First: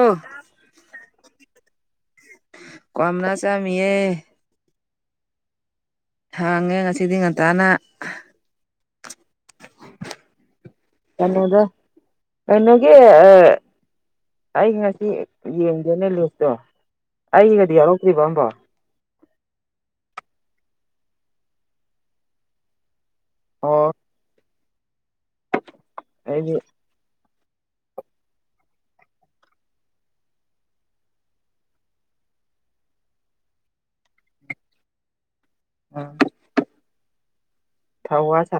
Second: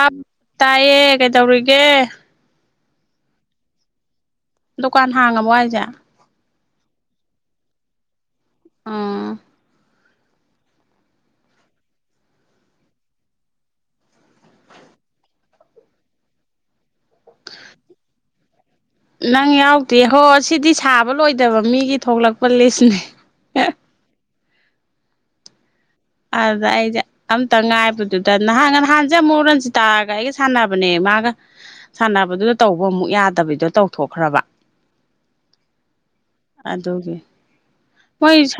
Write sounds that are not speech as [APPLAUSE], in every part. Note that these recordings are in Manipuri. ꯥ ꯇꯥꯏꯌꯦ ꯀꯩꯗꯧꯔꯤꯒꯦ ꯀꯝꯅꯁꯦ ꯌꯦ ꯗꯨꯀꯥꯟ ꯍꯥꯡꯉꯕꯣ ꯍꯥꯏꯁꯦ ꯍꯥꯡꯉꯦ ꯉꯁꯤꯗꯤ ꯉꯟꯇꯥꯅ ꯑꯥ ꯀꯩꯅꯗ ꯀꯩꯅꯒꯤ ꯑ ꯑꯩ ꯉꯁꯤ ꯌꯦꯡꯒꯦꯅꯦ ꯂꯤꯁꯇꯣ ꯑꯩꯒꯤꯒꯗꯤ ꯌꯥꯎꯔꯛꯇ꯭ꯔꯤꯕ ꯑꯝꯕꯣ ꯅꯪ ꯌꯥꯎꯗꯦ ꯍꯣ ꯁꯤꯗꯤ ꯁꯥꯕ ꯂꯣꯏꯗꯕ ꯃꯤꯒꯤ ꯊꯣꯛꯂꯛꯄ ꯂꯤꯁꯅꯦ ꯑꯣ ꯑꯩꯗꯤ ꯑꯗꯥꯏꯗ ꯑꯝꯇ ꯉꯥꯏꯕꯗꯨꯗ ꯅꯍꯥꯟꯒ ꯅꯍꯥꯟꯁꯦ ꯑꯃ ꯔꯟꯁꯤ ꯇꯥꯔꯒ ꯑꯩꯒ ꯁꯥꯟꯅꯕꯅꯦ ꯃꯥꯒ ꯁꯥꯟꯅꯕ ꯗꯨꯗ ꯇꯧꯕ ꯑꯃꯨꯛ ꯌꯥꯗꯕꯤꯗꯣ ꯇꯧꯊꯣꯛꯈ꯭ꯔꯕ ꯑꯗꯨꯒꯤ ꯊꯧꯋꯥ ꯃꯣꯏ ꯁꯥ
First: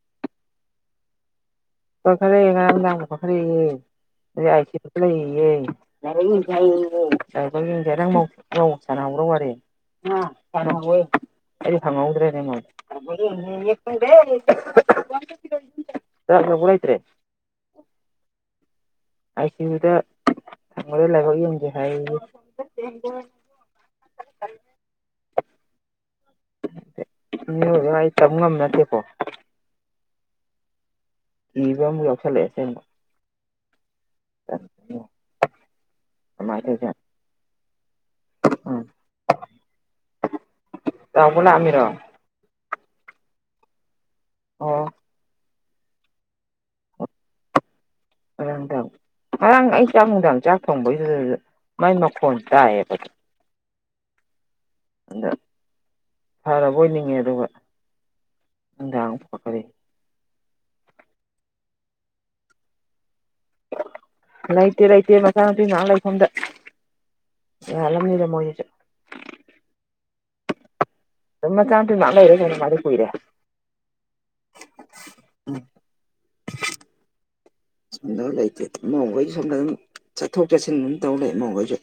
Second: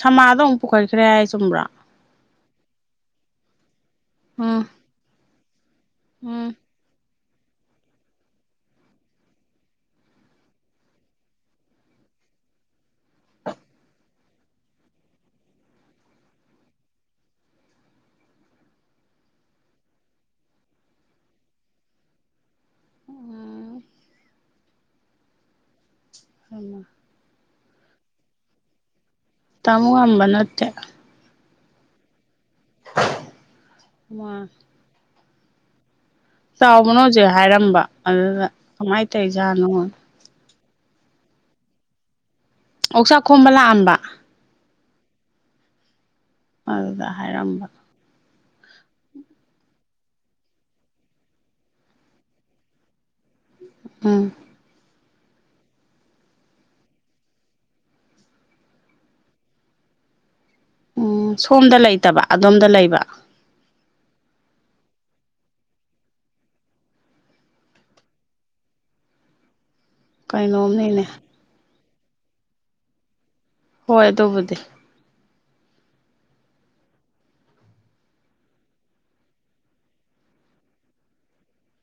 ꯁꯃꯥꯗꯣ ꯑꯃꯨꯛ ꯄꯨꯈꯠꯈ꯭ꯔꯦ ꯍꯥꯏ ꯆꯨꯝꯕ꯭ꯔꯣ ꯈꯣꯏ ꯈꯔ ꯂꯩꯌꯦꯦ ꯉꯥꯡꯗꯥ ꯈꯔ ꯈꯔ ꯂꯩꯌꯦꯦ ꯑꯩ ꯎꯝ ꯑꯥꯏ ꯁꯤ ꯈ ꯂꯩꯌꯦꯦ ꯎꯝ ꯕꯒꯤꯡꯗ ꯆꯅ ꯍꯥꯡ꯭ꯔꯣꯔ ꯑ ꯑꯔ ꯑꯣꯏꯣꯏ ꯑꯩ ꯍꯪꯉꯧꯗ꯭ꯔꯦꯅꯦ ꯐꯔꯣꯏꯇꯦ ꯑꯥꯏ ꯁꯤ ꯌꯨꯗ ꯊꯕꯗ ꯂꯥꯏꯕ ꯌꯦꯡꯁꯦ ꯍꯥꯏ [INAUDIBLE] ꯎꯝ ꯍꯜꯂꯦ ꯎ ꯑꯩ ꯆꯝ ꯉꯝꯃꯦꯠꯇꯦꯀꯣ ꯇꯃꯨꯑꯝꯕꯅꯠꯇꯦ ꯏꯕ ꯃꯛ ꯐꯦ ꯃꯥ ꯀꯃꯥꯏꯅ ꯆꯥꯎꯕꯅꯣ ꯇꯧꯖꯥꯠꯅꯣ ꯍꯧꯖꯤꯛ ꯍꯥꯏꯔꯝꯕ ꯑꯗꯨꯗ ꯀꯃꯥꯏꯅ ꯇꯧꯔꯤꯖꯥꯠꯅꯣ ꯇꯕꯨꯅ ꯑꯃꯔꯣ ꯑꯣꯛꯆꯥꯛ ꯈꯣꯝꯕ ꯂꯥꯛꯑꯝꯕ ꯑꯣ ꯑꯗꯨꯗ ꯍꯥꯏꯔꯝꯕꯗꯣ ꯑꯗ ꯉꯔꯥꯡ ꯑꯩ ꯆꯥꯛ ꯅꯨꯡꯗꯥꯡ ꯆꯥꯛ ꯊꯣꯡꯕꯩꯁꯤꯗ ꯃꯥꯏ ꯃꯈꯣꯟ ꯇꯥꯏꯌꯦꯕ ꯎꯝ ꯑꯗ ꯐꯔꯕ ꯑꯣꯏ ꯅꯤꯡꯉꯦ ꯑꯗꯨꯒ ꯉꯥꯡ ꯄꯣꯛꯈꯔꯤ ꯎꯝ ꯁꯣꯝꯗ ꯂꯩꯇꯕ ꯑꯗꯣꯝꯗ ꯂꯩꯕ ꯂꯩꯇꯦ ꯂꯩꯇꯦ ꯃꯆꯥꯅꯄꯤ ꯅꯍꯥꯟ ꯂꯩꯐꯝꯝꯗ ꯑꯅꯤꯗ ꯃꯗ ꯀꯩꯅꯣꯝꯅꯦꯅꯦ ꯊꯃ ꯆ ꯇ ꯅꯥꯟ ꯏꯔꯣꯏꯅꯤ ꯃꯥ ꯀꯏꯔꯦ ꯍꯣꯏ ꯑꯗꯨꯕꯨꯗꯤ ꯎꯝ [INAUDIBLE] ꯁꯣꯝꯗ ꯂꯩꯇꯦ ꯏꯃꯥꯎꯈꯣꯏꯁꯨ ꯁꯣꯝꯗ ꯑꯗꯨꯝ ꯆꯠꯊꯣꯛ ꯆꯠꯁꯤꯟ ꯑꯗꯨꯝ ꯇꯧ ꯂꯩ ꯃꯃꯥꯎꯈꯣꯏꯁꯨ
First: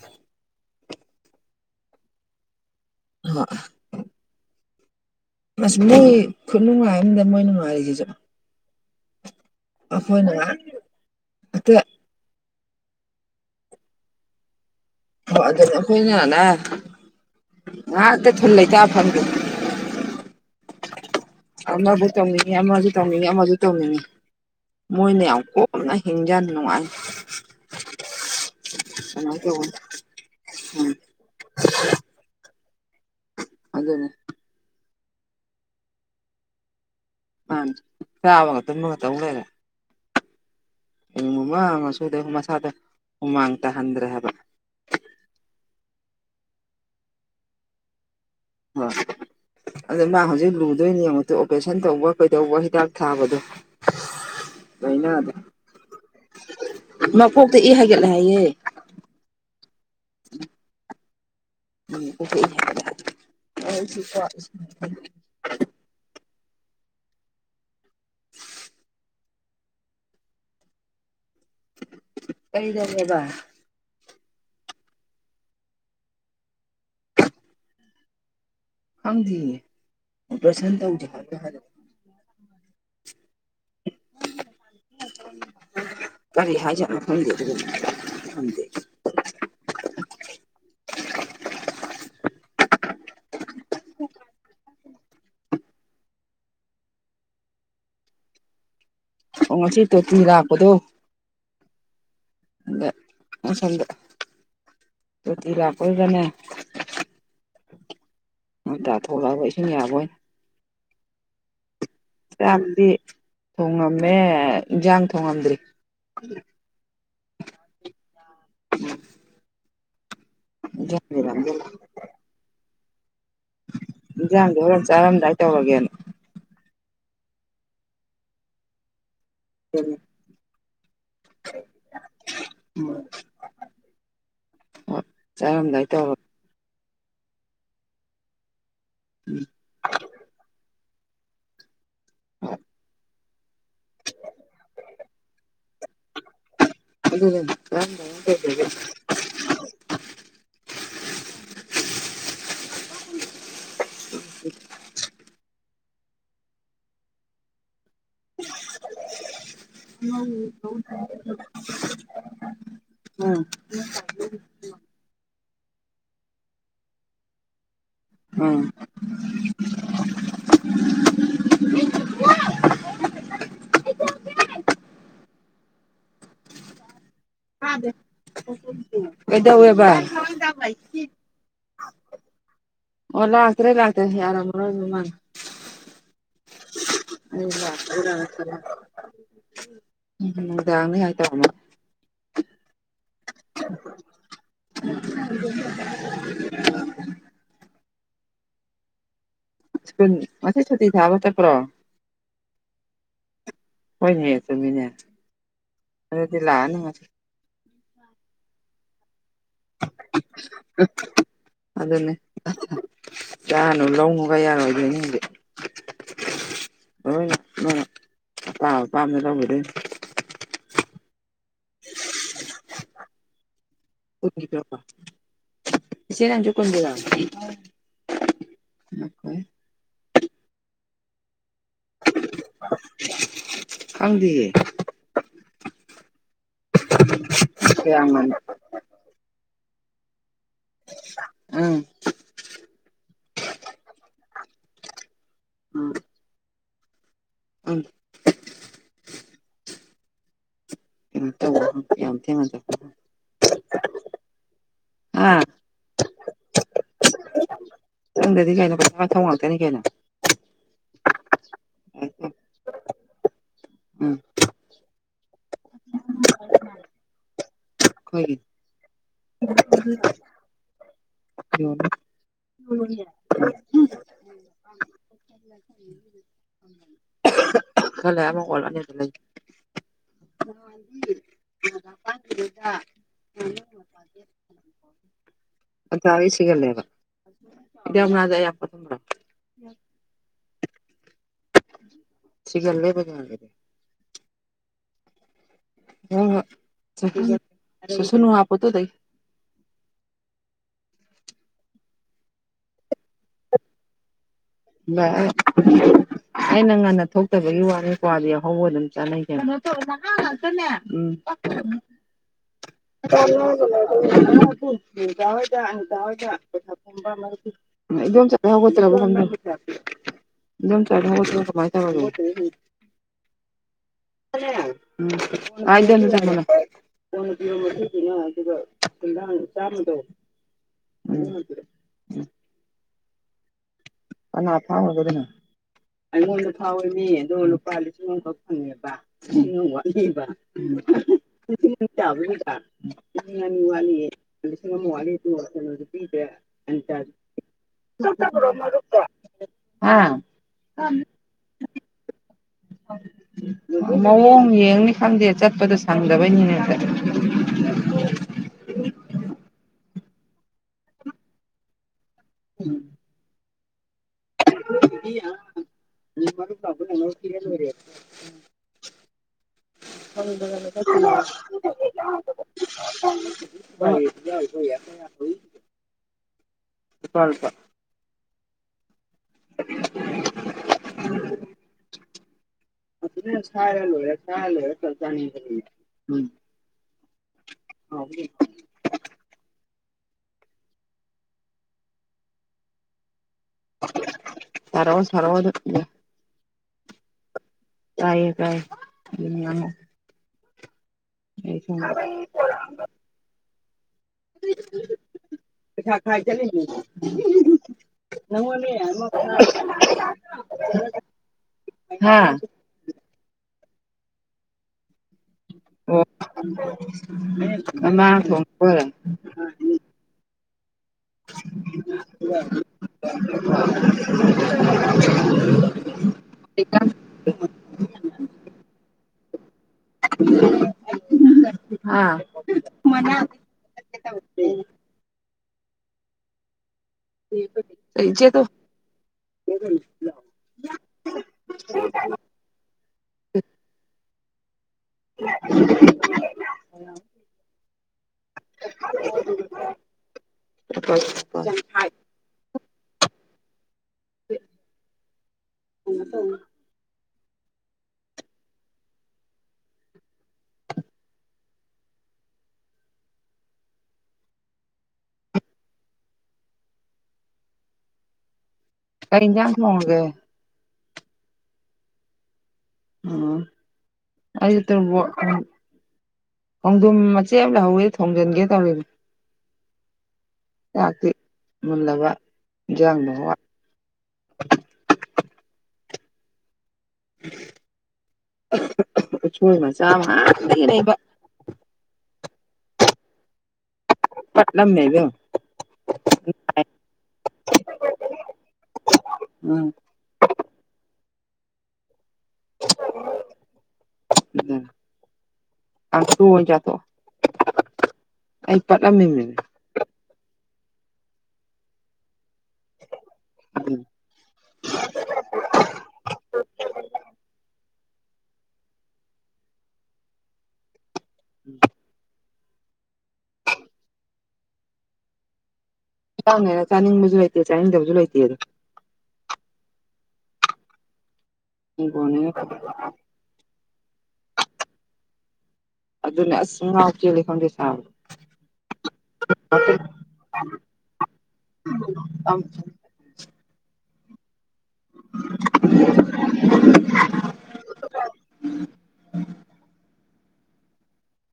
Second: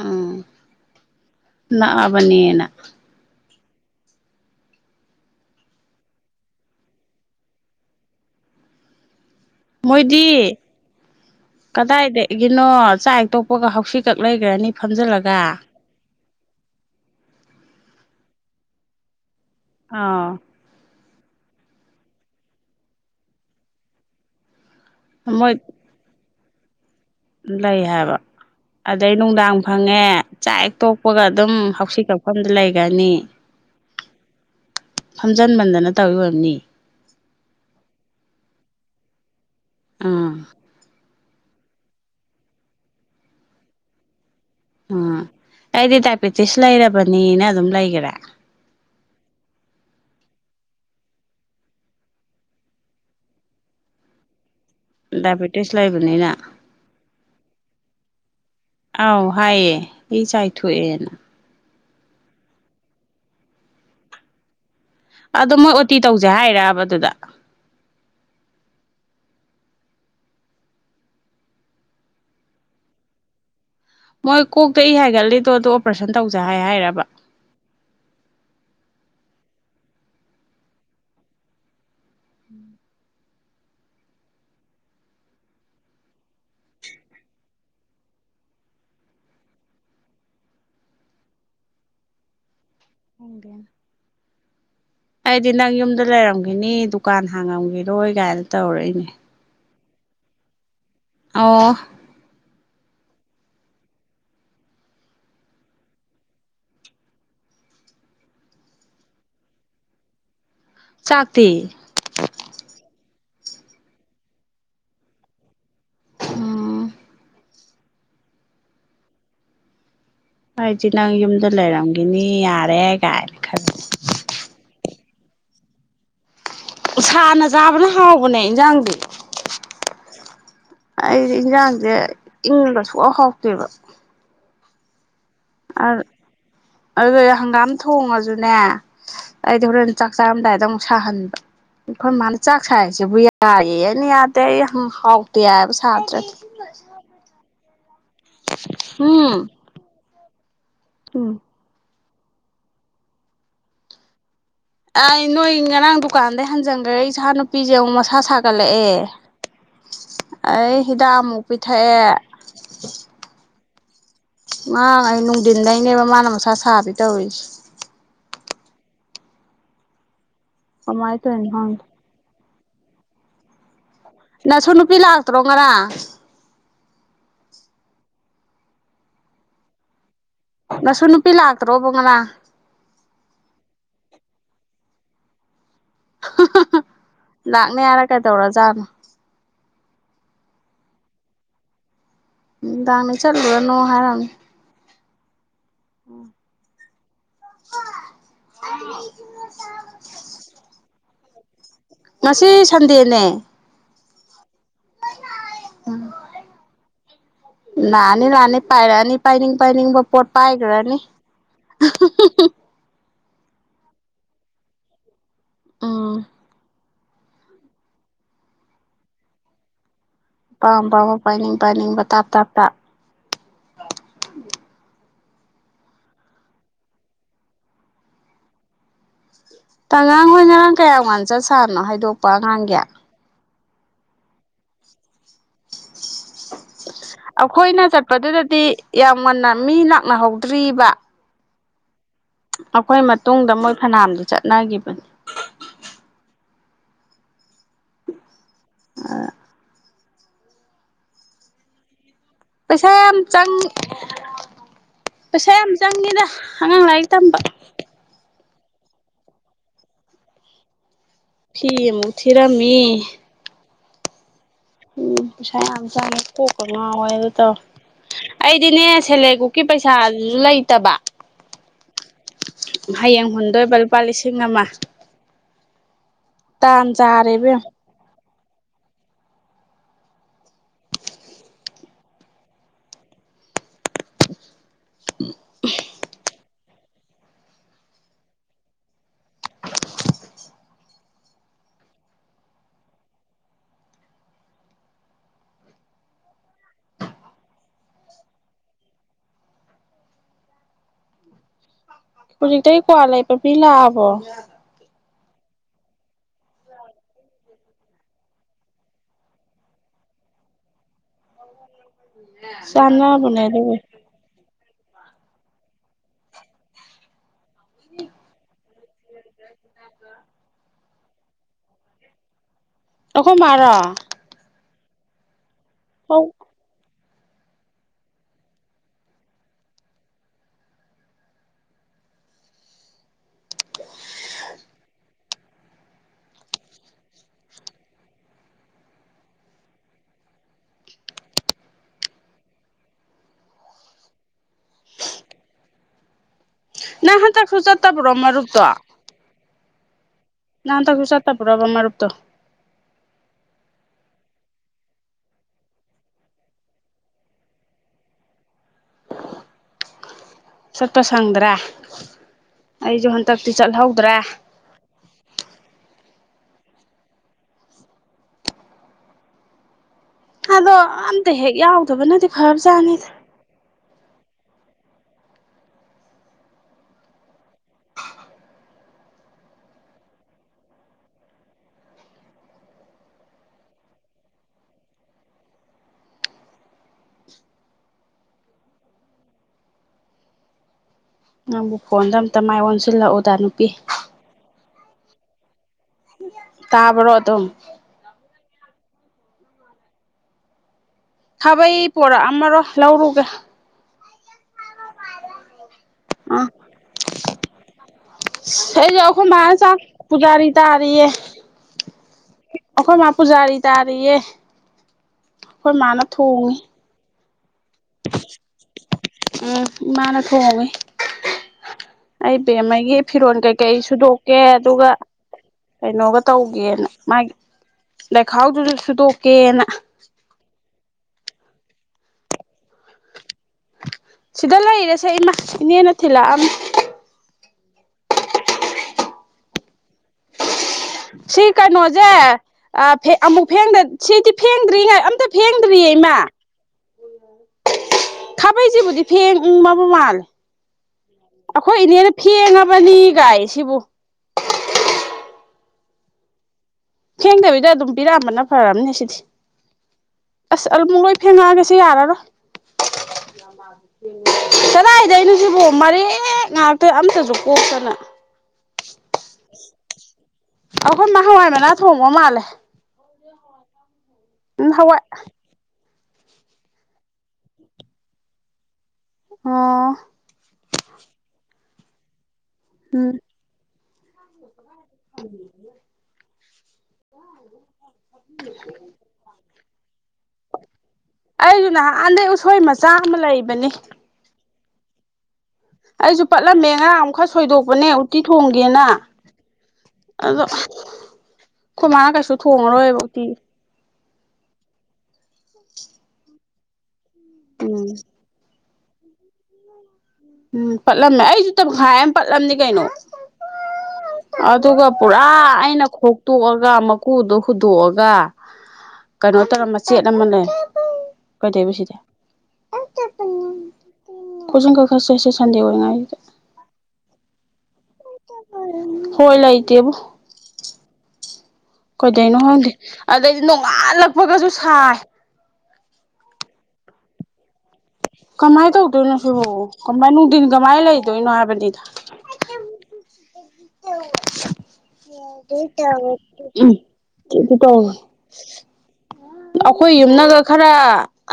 ꯎꯝ ꯕꯅꯤꯅ [UNINTELLIGIBLE] ꯑꯁ ꯃꯣꯏ ꯈꯨꯠꯅꯨꯡꯉꯥꯏꯝꯗ ꯃꯣꯏ ꯅꯨꯡꯉꯥꯏꯔꯤꯁꯤꯁꯨ ꯃꯣꯏꯗꯤ ꯑꯩꯈꯣꯏꯅ ꯑꯝꯇ ꯀꯗꯥꯏꯗ ꯀꯩꯅꯣ ꯆꯥꯛ ꯍꯦꯛꯇꯣꯛꯄꯒ ꯍꯥꯎꯁꯤ ꯀꯛ ꯂꯩꯈ꯭ꯔꯅꯤ ꯐꯝꯖꯤꯜꯂꯒ ꯑꯗꯨꯅ [UNINTELLIGIBLE] ꯑꯥ ꯑꯃꯕꯨ ꯇꯧꯅꯤꯡꯉꯤ ꯑꯃꯁꯨ ꯇꯧꯅꯤꯡꯉꯤ ꯑꯃꯁꯨ ꯇꯧꯅꯤꯡꯉꯤ ꯃꯣꯏꯅ ꯌꯥꯝ ꯃꯣꯏ ꯀꯣꯝꯅ ꯍꯤꯡꯖ ꯅꯨꯡꯉꯥꯏ ꯂꯩ ꯍꯥꯏꯕ ꯑꯗꯩ ꯀꯃꯥꯏꯅ ꯅꯨꯡꯗꯥꯡ ꯇꯧꯕꯅꯣ ꯐꯪꯉꯦ ꯆꯥꯛ ꯎꯝ ꯇꯣꯛꯄꯒ ꯑꯗꯨꯝ ꯍꯧꯁꯤ ꯀꯛꯐꯝꯗ ꯂꯩꯒꯅꯤ ꯑꯗꯨꯅꯦ ꯐꯝꯖꯟꯃꯟꯗꯅ ꯇꯧꯔꯤꯑꯣꯏꯔꯥꯝꯅꯤ ꯆꯥꯕꯥꯒ ꯇꯨꯝꯕꯒꯥ ꯇꯧ ꯂꯩꯔꯦ ꯎꯝ ꯑꯩ ꯃꯃꯥꯁꯨꯗ ꯃꯁꯥꯗ ꯍꯨꯃꯥꯡ ꯇꯥꯍꯟꯗ꯭ꯔꯦ ꯍꯥꯏꯕ ꯎ ꯑꯩꯗꯤ ꯗꯥꯏꯕꯦꯇꯤꯁ ꯂꯩꯔꯕꯅꯤꯅ ꯑꯗꯨꯝ ꯂꯩꯒꯥꯔꯦ ꯑ ꯑꯗꯨꯗ ꯃꯥ ꯍꯧꯖꯤꯛ ꯂꯨꯗꯣꯏꯅꯦ ꯌꯦꯡꯉꯣꯇꯣ ꯑꯣꯄꯔꯦꯁꯟ ꯇꯧꯕ ꯀꯩꯗꯧꯕ ꯍꯤꯗꯥꯛ ꯊꯥꯕꯗꯣ ꯂꯥꯏꯅꯥꯗꯣ ꯗꯥꯏꯕꯦꯇꯤꯁ ꯂꯥꯏꯕꯅꯤꯅ ꯃꯀꯣꯛꯇ ꯏ ꯍꯥꯏꯒꯦꯠꯂꯦ ꯍꯥꯏꯌꯦꯦ ꯏ ꯆꯥꯏꯊꯑꯦꯅ [UNINTELLIGIBLE] ꯑꯗꯣ ꯃꯣꯏ ꯑꯣꯇꯤ ꯇꯧꯁꯦ ꯍꯥꯏꯔꯕ ꯑꯗꯨꯗ ꯀꯩꯗꯧꯔꯦꯕ ꯃꯣꯏ ꯀꯣꯛꯇ ꯏ ꯍꯥꯏꯒꯠꯂꯤꯗꯣ ꯑꯗꯨ ꯑꯣꯄꯔꯦꯁꯟ ꯇꯧꯖ ꯍꯥꯏ ꯍꯥꯏꯔꯕ ꯍꯪꯗꯤꯌꯦ ꯑꯣꯄꯔꯦꯁꯟ ꯇꯧꯁꯤ [UNINTELLIGIBLE] ꯀꯔꯤ ꯍꯥꯏꯖꯠꯅꯣ ꯈꯪꯗꯦ ꯑꯗꯨꯗꯦ [INAUDIBLE] [INAUDIBLE] ꯑꯩꯗꯤ ꯅꯪ ꯌꯨꯝꯗ ꯂꯩꯔꯝꯈꯤꯅꯤ ꯗꯨꯀꯥꯟ ꯍꯥꯡꯉꯝꯈꯤꯔꯣꯏ ꯀꯥꯏꯅ ꯇꯧꯔꯛꯏꯅꯦ ꯑꯣ ꯉꯁꯤ ꯇꯣꯇꯤ ꯂꯥꯛꯄꯗꯣ ꯑꯣ [UNINTELLIGIBLE] ꯉꯥꯟꯇꯥꯊꯣꯛꯂꯛꯑꯕ ꯏꯁꯤꯡ ꯌꯕꯥꯑꯣꯏꯅꯥ ꯆꯥꯛꯇꯤ ꯆꯥꯛꯇꯤ ꯊꯣꯡꯉꯝꯃꯦ ꯏꯟꯁꯥꯡ ꯊꯣꯡꯉꯝꯗ꯭ꯔꯤ ꯎꯝ [INAUDIBLE] ꯑꯩꯗꯤ ꯅꯪ ꯏꯟꯖꯥꯡꯗꯤ ꯌꯨꯝꯗ ꯂꯥꯝꯖꯜꯂꯦ ꯂꯩꯔꯝꯒꯅꯤ ꯌꯥꯔꯦ ꯀꯥꯏ ꯏꯟꯖꯥꯡꯗꯣ ꯍꯣꯔꯦꯟ ꯆꯥꯔꯝꯗꯥꯏ ꯇꯧꯔꯒꯦꯅ ꯁꯥꯥꯟꯅ ꯆꯥꯕꯅ ꯍꯥꯎꯕꯅꯦ ꯏꯟꯁꯥꯡꯗꯤ ꯎ ꯑꯩꯗꯤ ꯏꯟꯁꯥꯡꯁꯦ ꯏꯪꯕ ꯁꯨꯛꯍꯥꯎ ꯍꯥꯎꯇꯦꯕ ꯍꯣꯏ ꯆꯥꯔꯝꯗꯥꯏ ꯇꯧꯔꯥ ꯑꯗꯨ ꯍꯪꯒꯥꯝ ꯊꯣꯡꯉꯁꯨꯅꯦ ꯑꯩꯗꯤ ꯍꯣꯔꯦꯟ ꯆꯥꯛ ꯆꯥꯔꯝꯗꯥꯏꯗ ꯁꯥꯍꯟꯕ ꯑꯩꯈꯣꯏ ꯃꯥꯅ ꯆꯥꯛ ꯁꯥꯏꯁꯤꯕꯨ ꯌꯥꯏ ꯌꯥꯑꯦ ꯑꯩꯅ ꯌꯥꯗꯦ ꯑꯩ ꯌꯥꯝ ꯍꯥꯎꯇꯦ ꯍꯥꯏꯕ ꯁꯥꯍꯟꯗꯔꯥꯗꯤ [UNINTELLIGIBLE] ꯎꯝ ꯎꯝ [UNINTELLIGIBLE] ꯑꯩ ꯅꯣꯏ ꯉꯔꯥꯡ ꯗꯨꯀꯥꯟꯗꯩ ꯍꯟꯖꯟꯈ꯭ꯔꯦ ꯏꯆꯥ ꯅꯨꯄꯤꯁꯦ ꯑꯃꯨꯛ ꯃꯁꯥ ꯁꯥꯒꯠꯂꯛꯑꯦ ꯑꯩ ꯍꯤꯗꯥꯛ ꯑꯃꯨꯛ ꯄꯤꯊꯛꯑꯦ ꯍ ꯎꯝ ꯗꯤꯟꯗꯩꯅꯦꯕ ꯃꯥꯅ ꯃꯁꯥ ꯁꯥꯕꯤ ꯇꯧꯔꯤꯁꯦ ꯎꯝ ꯀꯃꯥꯏꯅ ꯇꯧꯔꯤꯅꯣ ꯈꯪꯗꯦ [INAUDIBLE] ꯄꯤ ꯂꯥꯁꯇ꯭ꯔꯣꯒꯔ ꯀꯩꯗꯧ ꯌꯥꯕꯏ ꯉꯁꯨ ꯅꯨꯄꯤ ꯂꯥꯛꯇ꯭ꯔꯣꯕꯨꯡ ꯉꯅꯥ ꯑꯣ ꯂ ꯍꯥꯇ꯭ꯔꯦ ꯂꯥꯛꯇꯦ ꯌꯥꯔ ꯃꯃ [UNINTELLIGIBLE] ꯂꯥꯛꯅꯤ ꯍꯥꯏꯔ ꯀꯩꯗꯧꯔꯖꯥꯠꯅꯣ ꯎꯝ ꯌꯥꯥꯡꯅꯤ ꯍꯥꯏꯇꯥꯔꯃ ꯎ ꯗꯅꯤ ꯆꯜꯂꯅꯣ ꯍꯥꯏꯔꯅꯤ ꯎ ꯎꯝ ꯁꯀꯨꯜ ꯃꯦ ꯁꯇꯤ ꯊꯕ ꯆ ꯀ꯭ꯔꯣ ꯉꯁꯤ ꯁꯟꯗꯦꯅꯦ ꯍꯣꯏꯅꯦ ꯑꯗꯨꯃꯤꯅꯦ ꯑꯗꯨꯗꯤ ꯂꯥꯛꯑꯅꯉ ꯅꯤ ꯂꯅꯤ ꯄꯥꯏꯂꯅꯤ ꯄꯥꯏꯅꯤꯡ ꯄꯥꯏꯅꯤꯡꯕ ꯄꯣꯠ ꯄꯥꯏꯈ꯭ꯔꯅꯤ ꯀꯥꯅꯨ ꯂꯧꯅꯨꯒꯌꯥꯔꯣꯏꯗꯣꯏꯗꯤꯦ ꯎꯝ ꯍ ꯇ ꯄꯥꯝꯃꯦ ꯂꯕꯨꯗ ꯑꯄꯥꯝ ꯄꯥꯝꯕ ꯄꯥꯏꯅꯤꯡ ꯄꯥꯏꯅꯤꯡꯕ ꯇꯥꯞ ꯇꯥꯞ ꯀꯨꯟꯒꯤ ꯄꯤꯔꯛꯄ ꯏꯆꯦ ꯅꯪꯒꯤꯁꯦ ꯀꯨꯟꯒꯤꯔꯣ ꯑꯉꯥꯡ ꯍꯣꯏ ꯉꯔꯥꯡ ꯀꯌꯥꯝ ꯉꯥꯟꯅ ꯆꯠꯁꯅꯣ ꯍꯥꯏꯗꯣꯛꯄ ꯑꯉꯥꯡꯒꯤ ꯈꯪꯗꯤꯌꯦ ꯑꯩꯈꯣꯏꯅ ꯀꯌꯥꯝ ꯉꯟꯅ ꯆꯠꯄꯗꯨꯗꯗꯤ ꯌꯥꯝ ꯉꯟꯅ ꯃꯤ ꯂꯥꯛꯅꯍꯧꯏ ꯇꯔꯕꯥ ꯎꯝ ꯑꯩꯈꯣꯏ ꯃꯇꯨꯡꯗ ꯃꯣꯏ ꯐꯅꯥꯝꯗꯤ ꯆꯠꯅꯈꯤꯕꯅꯦ ꯑꯪ ꯑ [INAUDIBLE] ꯄꯩꯁꯥ ꯌꯥꯝ ꯆꯪ ꯍꯥ ꯄꯩꯁꯥ ꯌꯥꯝ ꯆꯪꯉꯤꯗ ꯑꯉꯥꯡ ꯂꯥꯏꯔꯤꯛ ꯇꯝꯕ ꯈꯪꯗꯗꯤ ꯀꯩꯅꯣ ꯄꯩꯁꯥꯒꯤ ꯃꯊꯧ ꯉꯥꯛꯇꯅꯤ ꯀꯩꯅꯣ ꯐꯤ ꯑꯃꯨꯛ ꯊꯤꯔꯝꯃꯤ ꯎꯝ ꯎꯝ ꯄꯩꯁꯥ ꯌꯥꯝ ꯆꯉꯦ ꯀꯣꯛꯀ ꯉꯥꯎꯌꯦ ꯑꯗꯨ ꯇꯧꯋꯦ ꯑꯩꯈꯣꯏꯒꯤ ꯑꯩꯗꯤꯅꯦ ꯁꯦꯜꯂꯦꯞ ꯒ꯭ꯔꯨꯞꯀꯤ ꯄꯩꯁꯥ ꯂꯩꯇꯕ ꯌꯣꯜꯂꯣ ꯍꯌꯦꯡ ꯍꯨꯟꯗꯣꯏꯕ ꯂꯨꯄꯥ ꯂꯤꯁꯤꯡ ꯑꯃ ꯇꯥꯟꯖꯔꯦ ꯏꯕꯦꯝꯃ ꯑꯃꯛ ꯑꯣꯜꯅꯤ ꯂꯩ [INAUDIBLE] ꯎꯝ ꯑꯆꯥ ꯁꯤꯒꯜꯂꯦꯕ ꯏꯗꯛ ꯃꯅꯗꯣ ꯑꯌꯥꯛꯄꯗꯨꯔꯣ ꯁꯤꯒꯟꯂꯦꯕ ꯍ ꯍ ꯆ ꯁ ꯅ ꯍꯣ ꯇ ꯇꯥꯏ ꯍꯧꯖꯤꯛꯇꯩ ꯀꯣꯋꯥ ꯂꯩꯕ ꯃꯤ ꯂꯥꯛꯑꯕꯣ ꯑꯩꯅ ꯉꯟꯅ ꯊꯣꯛꯇꯕꯒꯤ ꯋꯥꯅꯦ ꯀ꯭ꯋꯥꯗꯤ ꯑꯍꯧꯕ ꯑꯗꯨꯝ ꯆꯠꯅꯩ ꯀꯩꯅꯣ ꯎꯝ ꯆꯥꯟꯅꯕꯅꯦ ꯑꯗꯨꯒ [INAUDIBLE] ꯑꯅꯤꯇꯥ ꯍꯣꯏꯗ ꯑꯅꯤꯇꯥ ꯍꯣꯏꯗ ꯄꯦꯁꯥ ꯈꯣꯝꯕ ꯃꯔꯨꯞꯀꯤ ꯏꯗꯣꯝꯆꯥ ꯍꯧꯒꯠꯇ꯭ꯔꯕ ꯀꯩꯅꯣꯝ ꯍꯒ ꯃꯦꯝꯆꯥꯗꯤ ꯍꯧꯒꯠꯇꯔ ꯀꯃꯥꯏ ꯇꯧꯔꯒꯦ ꯑꯩꯈꯣꯏ ꯃꯥꯔꯣ ꯎꯝ ꯍꯥꯏꯗꯅ ꯑꯧ ꯆꯪꯕ ꯀꯣꯟꯅ ꯄꯤꯔꯣ ꯃꯇꯨꯡꯗꯨꯅ ꯑꯗꯨꯒ ꯆꯥꯝꯃꯗꯣ ꯎꯝ ꯎꯝ ꯀꯅꯥ ꯐꯥꯎꯈꯔꯒꯦ ꯑꯗꯨꯅ ꯑꯩꯉꯣꯟꯗ ꯐꯥꯎꯋꯦ ꯃꯤ ꯑꯗꯣ ꯂꯨꯄꯥ ꯂꯤꯁꯤꯡ ꯑꯃꯈꯛ ꯐꯪꯉꯦꯕ ꯂꯤꯁꯤꯡ ꯑꯃ ꯋꯥꯠꯂꯤꯕ ꯋꯥ ꯋꯥ ꯑꯗꯨ ꯄꯤꯗꯦ ꯅꯪ ꯍꯟꯇꯥꯛ ꯁꯨ ꯆꯠ ꯇꯥꯕꯔꯣ ꯃꯔꯨꯨꯞꯇꯣ ꯍꯥ ꯅꯪ ꯍꯟꯗꯛꯁꯨ ꯆꯠꯇꯕꯣꯔ ꯃꯔꯨꯞꯇꯣ ꯃꯑꯣꯡ ꯌꯦꯡꯅꯤ ꯈꯪꯗꯦ ꯆꯠꯄꯗꯣ ꯁꯪꯗꯕꯩꯅꯤꯅꯦ [INAUDIBLE] ꯆꯠꯄ ꯁꯪꯗ꯭ꯔꯦ ꯑꯩꯁꯨ ꯍꯟꯗꯛꯇꯤ ꯆꯠꯍꯧ [INAUDIBLE] ꯃꯔ ꯀꯩꯅ ꯄꯤꯔ ꯂꯣꯏꯂꯦ ꯑꯗꯣ ꯑꯝꯇ ꯍꯦꯛ ꯌꯥꯎꯗꯕꯅꯗꯤ ꯐꯕꯖꯥꯠꯅꯤꯗ [INAUDIBLE] ꯆꯄꯥ [INAUDIBLE] [INAUDIBLE] ꯁꯂ ꯁꯂ ꯆ [INAUDIBLE] ꯑ [INAUDIBLE] ꯅꯪꯕꯨ ꯐꯣꯟꯗ ꯑꯝꯇ ꯃꯥꯏ ꯑꯣꯟꯁꯤꯜꯂꯛꯎꯗ ꯅꯨꯄꯤ ꯇꯔ ꯋꯥ ꯁꯔꯋꯥꯗ [INAUDIBLE] ꯇꯥꯕ꯭ꯔꯣ ꯑꯗꯨꯝ ꯇꯥꯏꯌꯦ ꯇꯥꯏꯌꯦ ꯑꯩ ꯊꯥꯕꯩ ꯁꯣꯝꯗ ꯄꯣꯔꯛꯑꯃꯔꯣ ꯂꯧꯔꯨꯒꯦ [INAUDIBLE] ꯄꯩꯁꯥ ꯈꯥꯏ ꯆꯂ ꯑꯥ ꯅꯪꯉꯅꯦ [INAUDIBLE] ꯑꯩꯁꯨ ꯑꯩꯈꯣꯏ ꯃꯥꯅ ꯆꯥꯛ ꯄꯨꯖꯥꯔꯤ ꯇꯥꯔꯤꯌꯦ ꯍꯥꯥ ꯑꯩꯈꯣꯏ ꯃꯥ ꯄꯨꯖꯥꯔꯤ ꯇꯥꯔꯤꯌꯦ ꯑꯩꯈꯣꯏ ꯃꯥꯅ ꯊꯣꯡꯉꯤ ꯎ [INAUDIBLE] ꯑꯝ ꯢꯃꯥꯅ ꯊꯣꯡꯢ ꯑꯩ ꯕꯦꯝꯃꯒꯤ ꯐꯤꯔꯣꯜ ꯀꯩꯀꯩ ꯁꯨꯗꯣꯛꯀꯦ ꯑꯗꯨꯒ ꯀꯩꯅꯣꯒ ꯇꯧꯒꯦꯅ ꯃꯥꯒꯤ ꯂꯩꯈꯥꯎꯗꯨꯁꯨ ꯁꯨꯗꯣꯛꯀꯦꯅ ꯍꯥꯥ ꯁꯤꯗ ꯂꯩꯔꯁꯦ ꯏꯃꯥ ꯏꯅꯦꯅ ꯊꯤꯜꯂꯛꯑꯃꯦ [INAUDIBLE] ꯁꯤ ꯀꯩꯅꯣꯁꯦ ꯑꯃꯨꯛ ꯐꯦꯡꯗ ꯁꯤꯗꯤ ꯐꯦꯡ ꯐꯦꯡꯗ꯭ꯔꯤꯉꯥꯏ ꯑꯝꯇ ꯐꯦꯡꯗ꯭ꯔꯤꯌꯦ ꯏꯃ ꯈꯕꯩꯁꯦꯕꯨꯗꯤ ꯐꯦꯡꯉꯕ ꯃꯥꯜꯂꯦ ꯑꯩꯈꯣꯏ ꯏꯅꯦꯅ ꯐꯦꯡꯉꯕꯅꯤ ꯒꯥꯏꯁꯤꯕꯨ ꯑꯗꯣ ꯐꯤꯡꯗꯕꯤꯗ ꯑꯗꯨꯝ ꯄꯤꯔꯛꯑꯝꯕꯅ ꯐꯔꯝꯅꯦ ꯁꯤꯗꯤ ꯑꯁ ꯑꯗꯨꯝ ꯂꯣꯢ ꯐꯦꯡꯉꯛꯑꯒꯦ ꯌꯥꯔꯔꯣꯢ ꯀꯗꯥꯏꯗꯩꯅꯣ ꯁꯤꯕꯣ ꯃꯔꯦꯛ ꯉꯥꯛꯇ ꯑꯝꯇꯁꯨ ꯀꯣꯛꯇꯅ ꯀꯔꯤ ꯌꯦꯟꯁꯥꯡ ꯊꯣꯡꯉꯥꯒꯦ ꯑꯩꯈꯣꯏ ꯃ ꯍꯥꯟꯋꯥꯏ ꯃꯅꯥ ꯊꯣꯡꯕ ꯃꯥꯜꯂꯦ ꯑꯩꯁꯨ ꯎꯝ ꯍꯋꯥꯏ ꯇꯣꯔꯕꯣꯠ ꯈꯣꯡꯗꯣꯝ ꯃꯆꯦꯠ ꯑꯃ ꯂꯧꯍꯧꯋꯦ ꯊꯣꯡꯖꯤꯟꯒꯦ ꯇꯧꯔꯤ ꯑꯥ ꯃꯂꯕꯗꯤꯪ ꯅꯣꯡꯉ [INAUDIBLE] ꯎꯝ [INAUDIBLE] ꯎꯁꯣꯢ ꯃꯆꯥꯥ ꯑꯃ ꯍꯥꯟꯅꯗꯒꯤ ꯂꯩꯕ ꯑꯩꯁꯨ ꯅꯍꯥꯟꯗꯩ ꯎꯁꯣꯏ ꯃꯆꯥ ꯑꯃ ꯂꯩꯕꯅꯤ ꯄꯠꯅꯝꯅꯦ ꯢꯄꯦꯝꯃ ꯑꯩꯁꯨ ꯄꯠꯂꯝꯃꯦ ꯉꯥ ꯑꯃꯨꯛ ꯈ ꯁꯣꯏꯗꯣꯛꯄꯅꯦ ꯎꯇꯤ ꯊꯣꯡꯒꯦꯅ ꯎꯝ ꯑꯗꯣ ꯑꯩꯈꯣꯏ ꯃꯥꯅ ꯀꯩꯁꯨ ꯊꯣꯡꯉꯔꯣꯏꯕ ꯎꯇꯤ ꯎꯝ ꯀꯥꯡꯁꯨ ꯑꯣꯢꯅ ꯆꯊꯣꯛꯑꯣ ꯎꯝ ꯑꯩ ꯄꯠꯂꯝꯃꯤꯅꯦ ꯎꯝ ꯄꯠꯂꯝꯃꯦ ꯑꯩꯁꯨ ꯇꯈꯥꯏ ꯑꯃ ꯄꯠꯂꯝꯅꯤ ꯀꯩꯅꯣ ꯑꯗꯨꯒ ꯄꯨꯔꯥ ꯑꯩꯅ ꯈꯣꯛꯇꯣꯛꯑꯒ ꯃꯀꯨꯗꯣ ꯍꯨꯟꯗꯣꯛꯑꯒ ꯒ ꯀꯩꯅꯣ ꯇꯧꯔꯝꯕꯆꯦꯠ ꯑꯃꯅꯦ ꯀꯩꯗꯧ ꯁꯤꯗꯤ ꯈꯨꯖꯤꯡ ꯀꯥꯛꯁꯦ ꯁꯟꯗꯦ ꯑꯣꯢ ꯆꯥꯡ ꯆꯥꯅꯤꯡ ꯃ ꯍꯥꯏꯦ ꯆ [INAUDIBLE] ꯍꯣꯏ ꯂꯩꯇꯦꯕꯣ ꯍꯤꯡꯒꯣꯜꯅꯤꯅ ꯀꯩꯗꯩꯅꯣ ꯈꯪꯗꯦ ꯑꯗꯩꯗꯤ ꯅꯣꯡꯉꯥꯜꯂꯛꯄꯒꯁꯨ ꯁꯥꯏ ꯑꯗꯨꯅꯦ ꯑꯁ ꯉꯥꯎ ꯆꯦꯜꯜꯂꯤꯦ ꯈꯪꯗꯦ ꯁꯥꯕ꯭ꯔꯣ ꯀꯃꯥꯏꯅ ꯇꯧꯗꯣꯏꯅꯣ ꯁꯤꯕ ꯀꯃꯥꯏ ꯅꯨꯡꯇꯤ ꯀꯃꯥꯏꯅ ꯂꯩꯗꯣꯏꯅꯣ ꯍꯥꯏꯕꯅꯤꯗ [UNINTELLIGIBLE] [UNINTELLIGIBLE] ꯎꯝꯗꯤ ꯇꯧ ꯑꯩꯈꯣꯏ ꯅꯒ ꯈꯔ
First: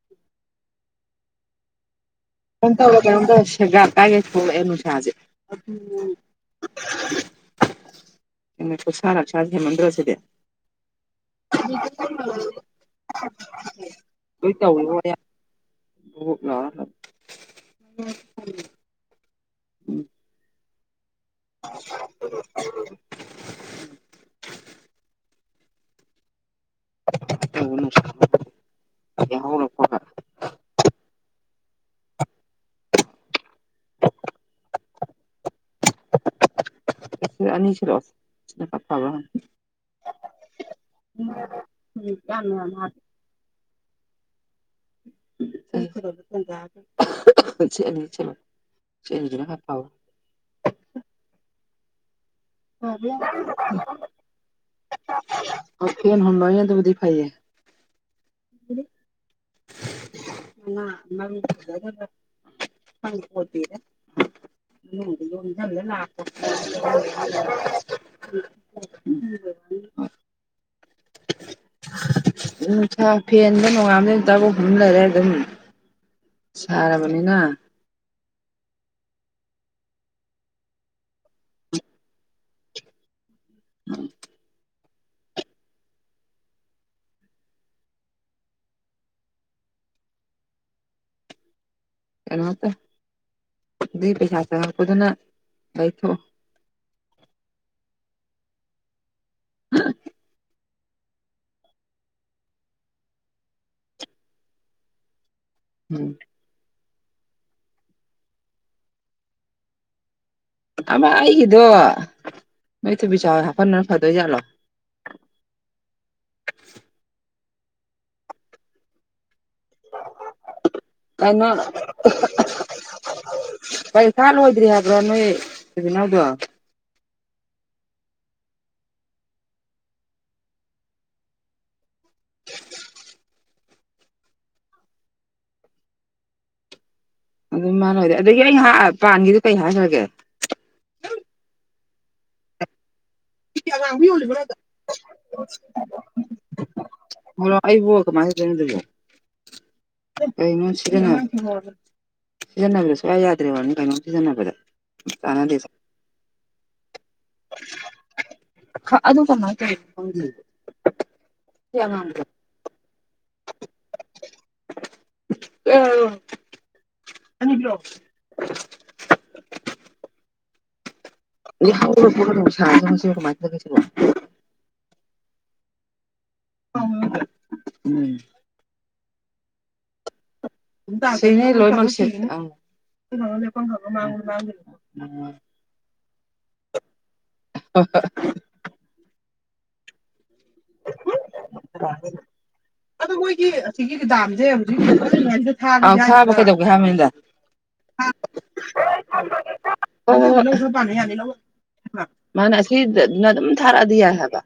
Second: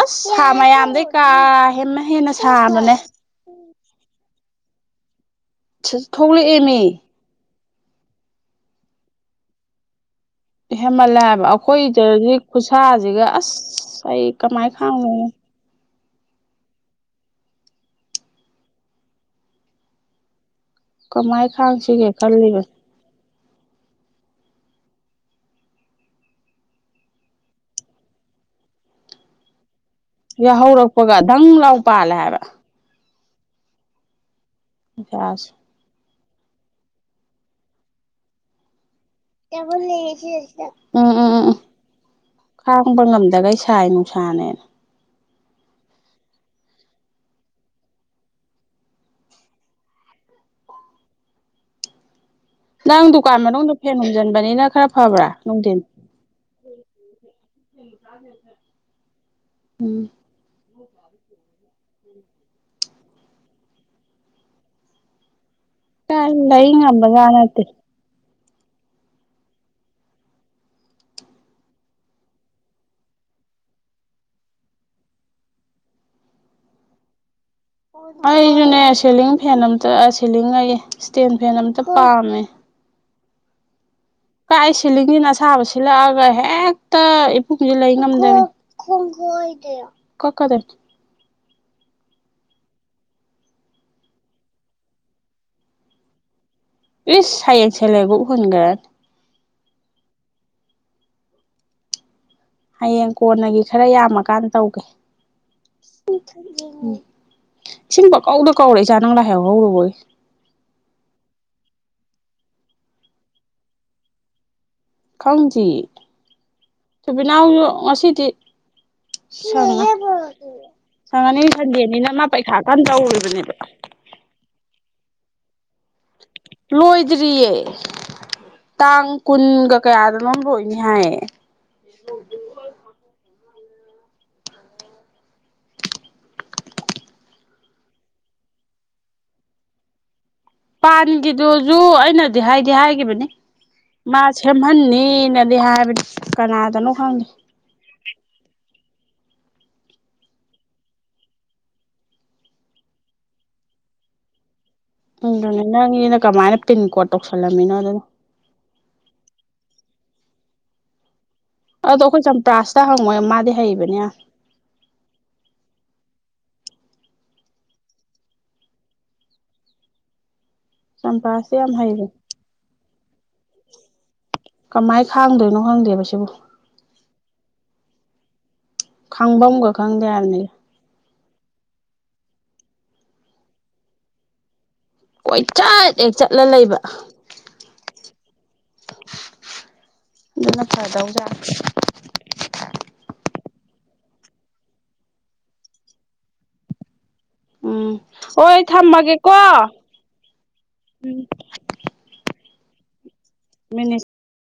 ꯑꯁ ꯁꯥ ꯃꯌꯥꯝꯗꯩ ꯀꯥ ꯍꯦꯃ ꯍꯦꯟꯅ ꯁꯥꯕꯅꯦ ꯒꯒꯥ ꯇꯒꯦ ꯁꯦꯅꯅꯨꯡꯁꯥꯖꯦ ꯊꯣꯛꯒꯂ ꯑꯦꯃꯦ ꯑꯦ ꯀꯁꯥꯔ ꯆꯗꯦ ꯃꯗꯨꯔꯣꯁꯤꯗ ꯍꯦꯃꯜꯂ ꯍꯥꯏꯕ ꯑꯩꯈꯣꯏꯗꯗꯤ ꯈꯨꯠꯁꯥꯁꯤꯒ ꯑꯁ ꯑꯩ ꯀꯃꯥꯏꯅ ꯈꯥꯡꯅ ꯑꯣ ꯎꯝ ꯀꯃꯥꯏ ꯈꯥꯡꯁꯤꯒꯦ ꯈꯜꯂꯤꯕ ꯌꯥꯍꯅꯄ ꯌꯥꯍꯧꯔꯛꯄꯒꯗꯪ ꯂꯥꯎ ꯄꯥꯜꯂꯦ ꯍꯥꯏꯕ ꯑꯁ ꯑꯅꯤꯁꯤ ꯔꯣ ꯀꯦꯃꯣ ꯂꯩ ꯌꯦꯁꯤꯦꯁ ꯎꯝ ꯎꯝ ꯌꯥꯝꯃꯦ ꯃꯥꯦ ꯏꯁꯥꯏ ꯅꯨꯡꯁꯥꯅꯦꯅ ꯆꯂ ꯁꯤ ꯍꯥ ꯄꯥꯎ [INAUDIBLE] ꯑ ꯅꯪ ꯗꯨꯀꯥꯟ ꯃꯅꯨꯡꯗ ꯐꯦꯟ ꯍꯨꯝꯖꯤꯟꯕꯅꯤꯅ ꯈꯔ ꯐꯕ꯭ꯔꯥ ꯅꯨꯡꯊꯤꯟ ꯍꯣꯏ ꯎꯝ ꯑ ꯍꯪꯠꯇꯔꯦ ꯂ ꯀꯥꯏ ꯂꯩ ꯉꯝꯕꯖꯥꯠ ꯅꯠꯇꯦ ꯂꯥꯛ [UNINTELLIGIBLE] ꯎ ꯐꯗꯅꯨꯡꯉ ꯑꯇꯕꯨ ꯍꯨꯝꯨꯝ ꯂꯩꯔꯦ ꯑꯗꯨꯝ ꯁꯥꯔꯕꯅꯤꯅ ꯑꯩꯁꯨꯅꯦ ꯁꯤꯂꯤꯡ ꯐꯦꯟ ꯑꯇ ꯁꯤꯂꯤꯡꯉꯩ ꯏꯁꯇꯦꯟ ꯐꯦꯟ ꯑꯇ ꯄꯥꯝꯃꯦ ꯎꯝ ꯑꯩ ꯁꯤꯂꯤꯡꯁꯤꯅ ꯑꯁꯥꯕ ꯁꯤꯜꯂꯛꯑꯒ ꯍꯦꯛꯇ ꯏꯄꯨꯡꯁꯤ ꯂꯩ ꯉꯝꯗꯦ ꯈꯣꯡꯒ ꯀꯀꯗ ꯀꯩꯅꯣ ꯇ ꯑꯗꯨ ꯄꯩꯁꯥ ꯀꯨꯗꯅ ꯑꯩꯊꯣ ꯑꯦ ꯁꯥꯏꯡ ꯁꯂꯦꯒ ꯍꯟꯒ꯭ꯔ ꯍꯌꯦꯡ ꯀꯣꯟꯅꯒꯤ ꯈꯔ ꯌꯥꯝꯃꯀꯥꯟ ꯇꯧꯒꯦ ꯎꯝ ꯁꯤꯁꯤꯡꯕ ꯀꯧꯗ ꯀꯧꯔꯦ ꯏꯆꯥ ꯅꯪ ꯂꯥꯏ ꯍꯥꯎ ꯍꯧꯔꯨꯕꯣꯏ ꯑꯃ ꯑꯩꯒꯤꯗꯣ ꯅꯣꯏ ꯊꯨꯕꯤ ꯆꯥꯎ ꯍꯥꯞꯄꯅ ꯐꯗꯣꯏꯖꯥꯠꯂꯣ ꯈꯪꯗ꯭ꯌꯦ ꯁꯨꯕꯤꯅꯥꯎꯁꯨ ꯉꯁꯤꯗꯤ ꯪꯅꯤ ꯁꯪꯉꯅꯤ ꯀꯩꯅꯣ ꯁꯟꯗꯦꯅꯤꯅ ꯃꯥ ꯄꯩꯈꯥ ꯀꯝ ꯇꯧꯔꯨꯔꯤꯕꯅꯦꯕ ꯄꯩꯁꯥ ꯂꯣꯏꯗ꯭ꯔꯤ ꯍꯥꯏꯕ꯭ꯔꯣ ꯅꯣꯏ ꯏꯖꯤꯅꯥꯎꯗꯣ ꯀꯨꯗꯔꯤꯦ ꯇꯥꯡ ꯀꯨꯟꯒ ꯀꯌꯥꯗꯅꯣꯝ ꯂꯣꯏꯅꯤ ꯍꯥꯏꯌꯦ ꯑꯗꯨ ꯃꯥꯥꯟꯂꯣꯏꯗꯦ ꯑꯗꯒꯤ ꯑꯩ ꯄꯥꯟꯒꯤꯗꯨ ꯀꯩ ꯍꯥꯏꯈ꯭ꯔꯒꯦ ꯄꯥꯟꯒꯤꯗꯨꯖ ꯑꯩꯅꯗꯤ ꯍꯥꯏꯗꯤ ꯍꯥꯏꯈꯤꯕꯅꯤ ꯃꯥ ꯁꯦꯝꯍꯟꯅꯤꯅꯗꯤ ꯍꯥꯏꯕꯗꯤ ꯀꯅꯥꯗꯅꯣ ꯈꯪꯅꯤꯦ ꯣꯩꯅ ꯁꯤꯗꯅ ꯁꯤꯖꯤꯟꯅꯕꯗ ꯁꯨꯡꯌꯥ ꯌꯥꯗ꯭ꯔꯦ ꯋꯥꯅꯤ ꯀꯩꯅꯣꯝ ꯁꯤꯖꯤꯟꯅꯕꯗ ꯆꯥꯟꯅꯗꯦ ꯎꯝꯪꯅ ꯀꯃꯥꯏ ꯇꯤꯤꯟꯀꯣ ꯑꯗꯨ ꯀꯃꯥꯏ ꯇꯧꯔꯤ ꯑꯗꯨꯗꯣ ꯑꯩꯈꯣꯏ ꯆꯝꯄ꯭ꯔꯁꯤꯇ ꯍꯪꯉꯣꯏ ꯃꯥꯗꯤ ꯍꯩꯕꯅꯦ ꯑꯅꯤ ꯀꯣ ꯆꯝꯄ꯭ꯔꯥꯁꯇꯤ ꯌꯥꯝ ꯍꯩꯕꯅꯦ ꯁꯦ ꯀꯃꯥꯏ ꯈꯥꯡꯗꯣꯏꯅꯣ ꯈꯪꯗꯦꯕ ꯁꯤꯕꯨ ꯎꯝ ꯈꯪꯕ ꯑꯃꯒ ꯈꯪꯗꯦ ꯍꯥꯏꯕꯅꯤ ꯂꯣꯏ ꯃ ꯀꯣꯏꯆꯠ ꯍꯦꯛ ꯆꯠꯂ ꯂꯩꯕ ꯑꯗꯨꯅ ꯐꯗꯧꯖꯥ ꯑꯗꯣ ꯃꯣꯏꯒꯤ ꯁꯤ ꯗꯥꯝꯁꯦ ꯍꯧꯖꯤꯛ ꯊꯕ ꯀꯩꯗꯧꯒꯦ ꯍꯥꯏꯕꯗ ꯎꯝ ꯍꯣꯏ ꯊꯝꯃꯒꯦꯀꯣ ꯄ ꯍꯥꯏꯅꯤ ꯂ ꯃꯥꯅ ꯑꯁꯤꯗꯅ ꯑꯗꯨꯝ ꯃꯤꯅꯤꯠ ꯊꯥꯔꯛꯑꯗꯤ ꯌꯥꯏ ꯍꯥꯏꯕ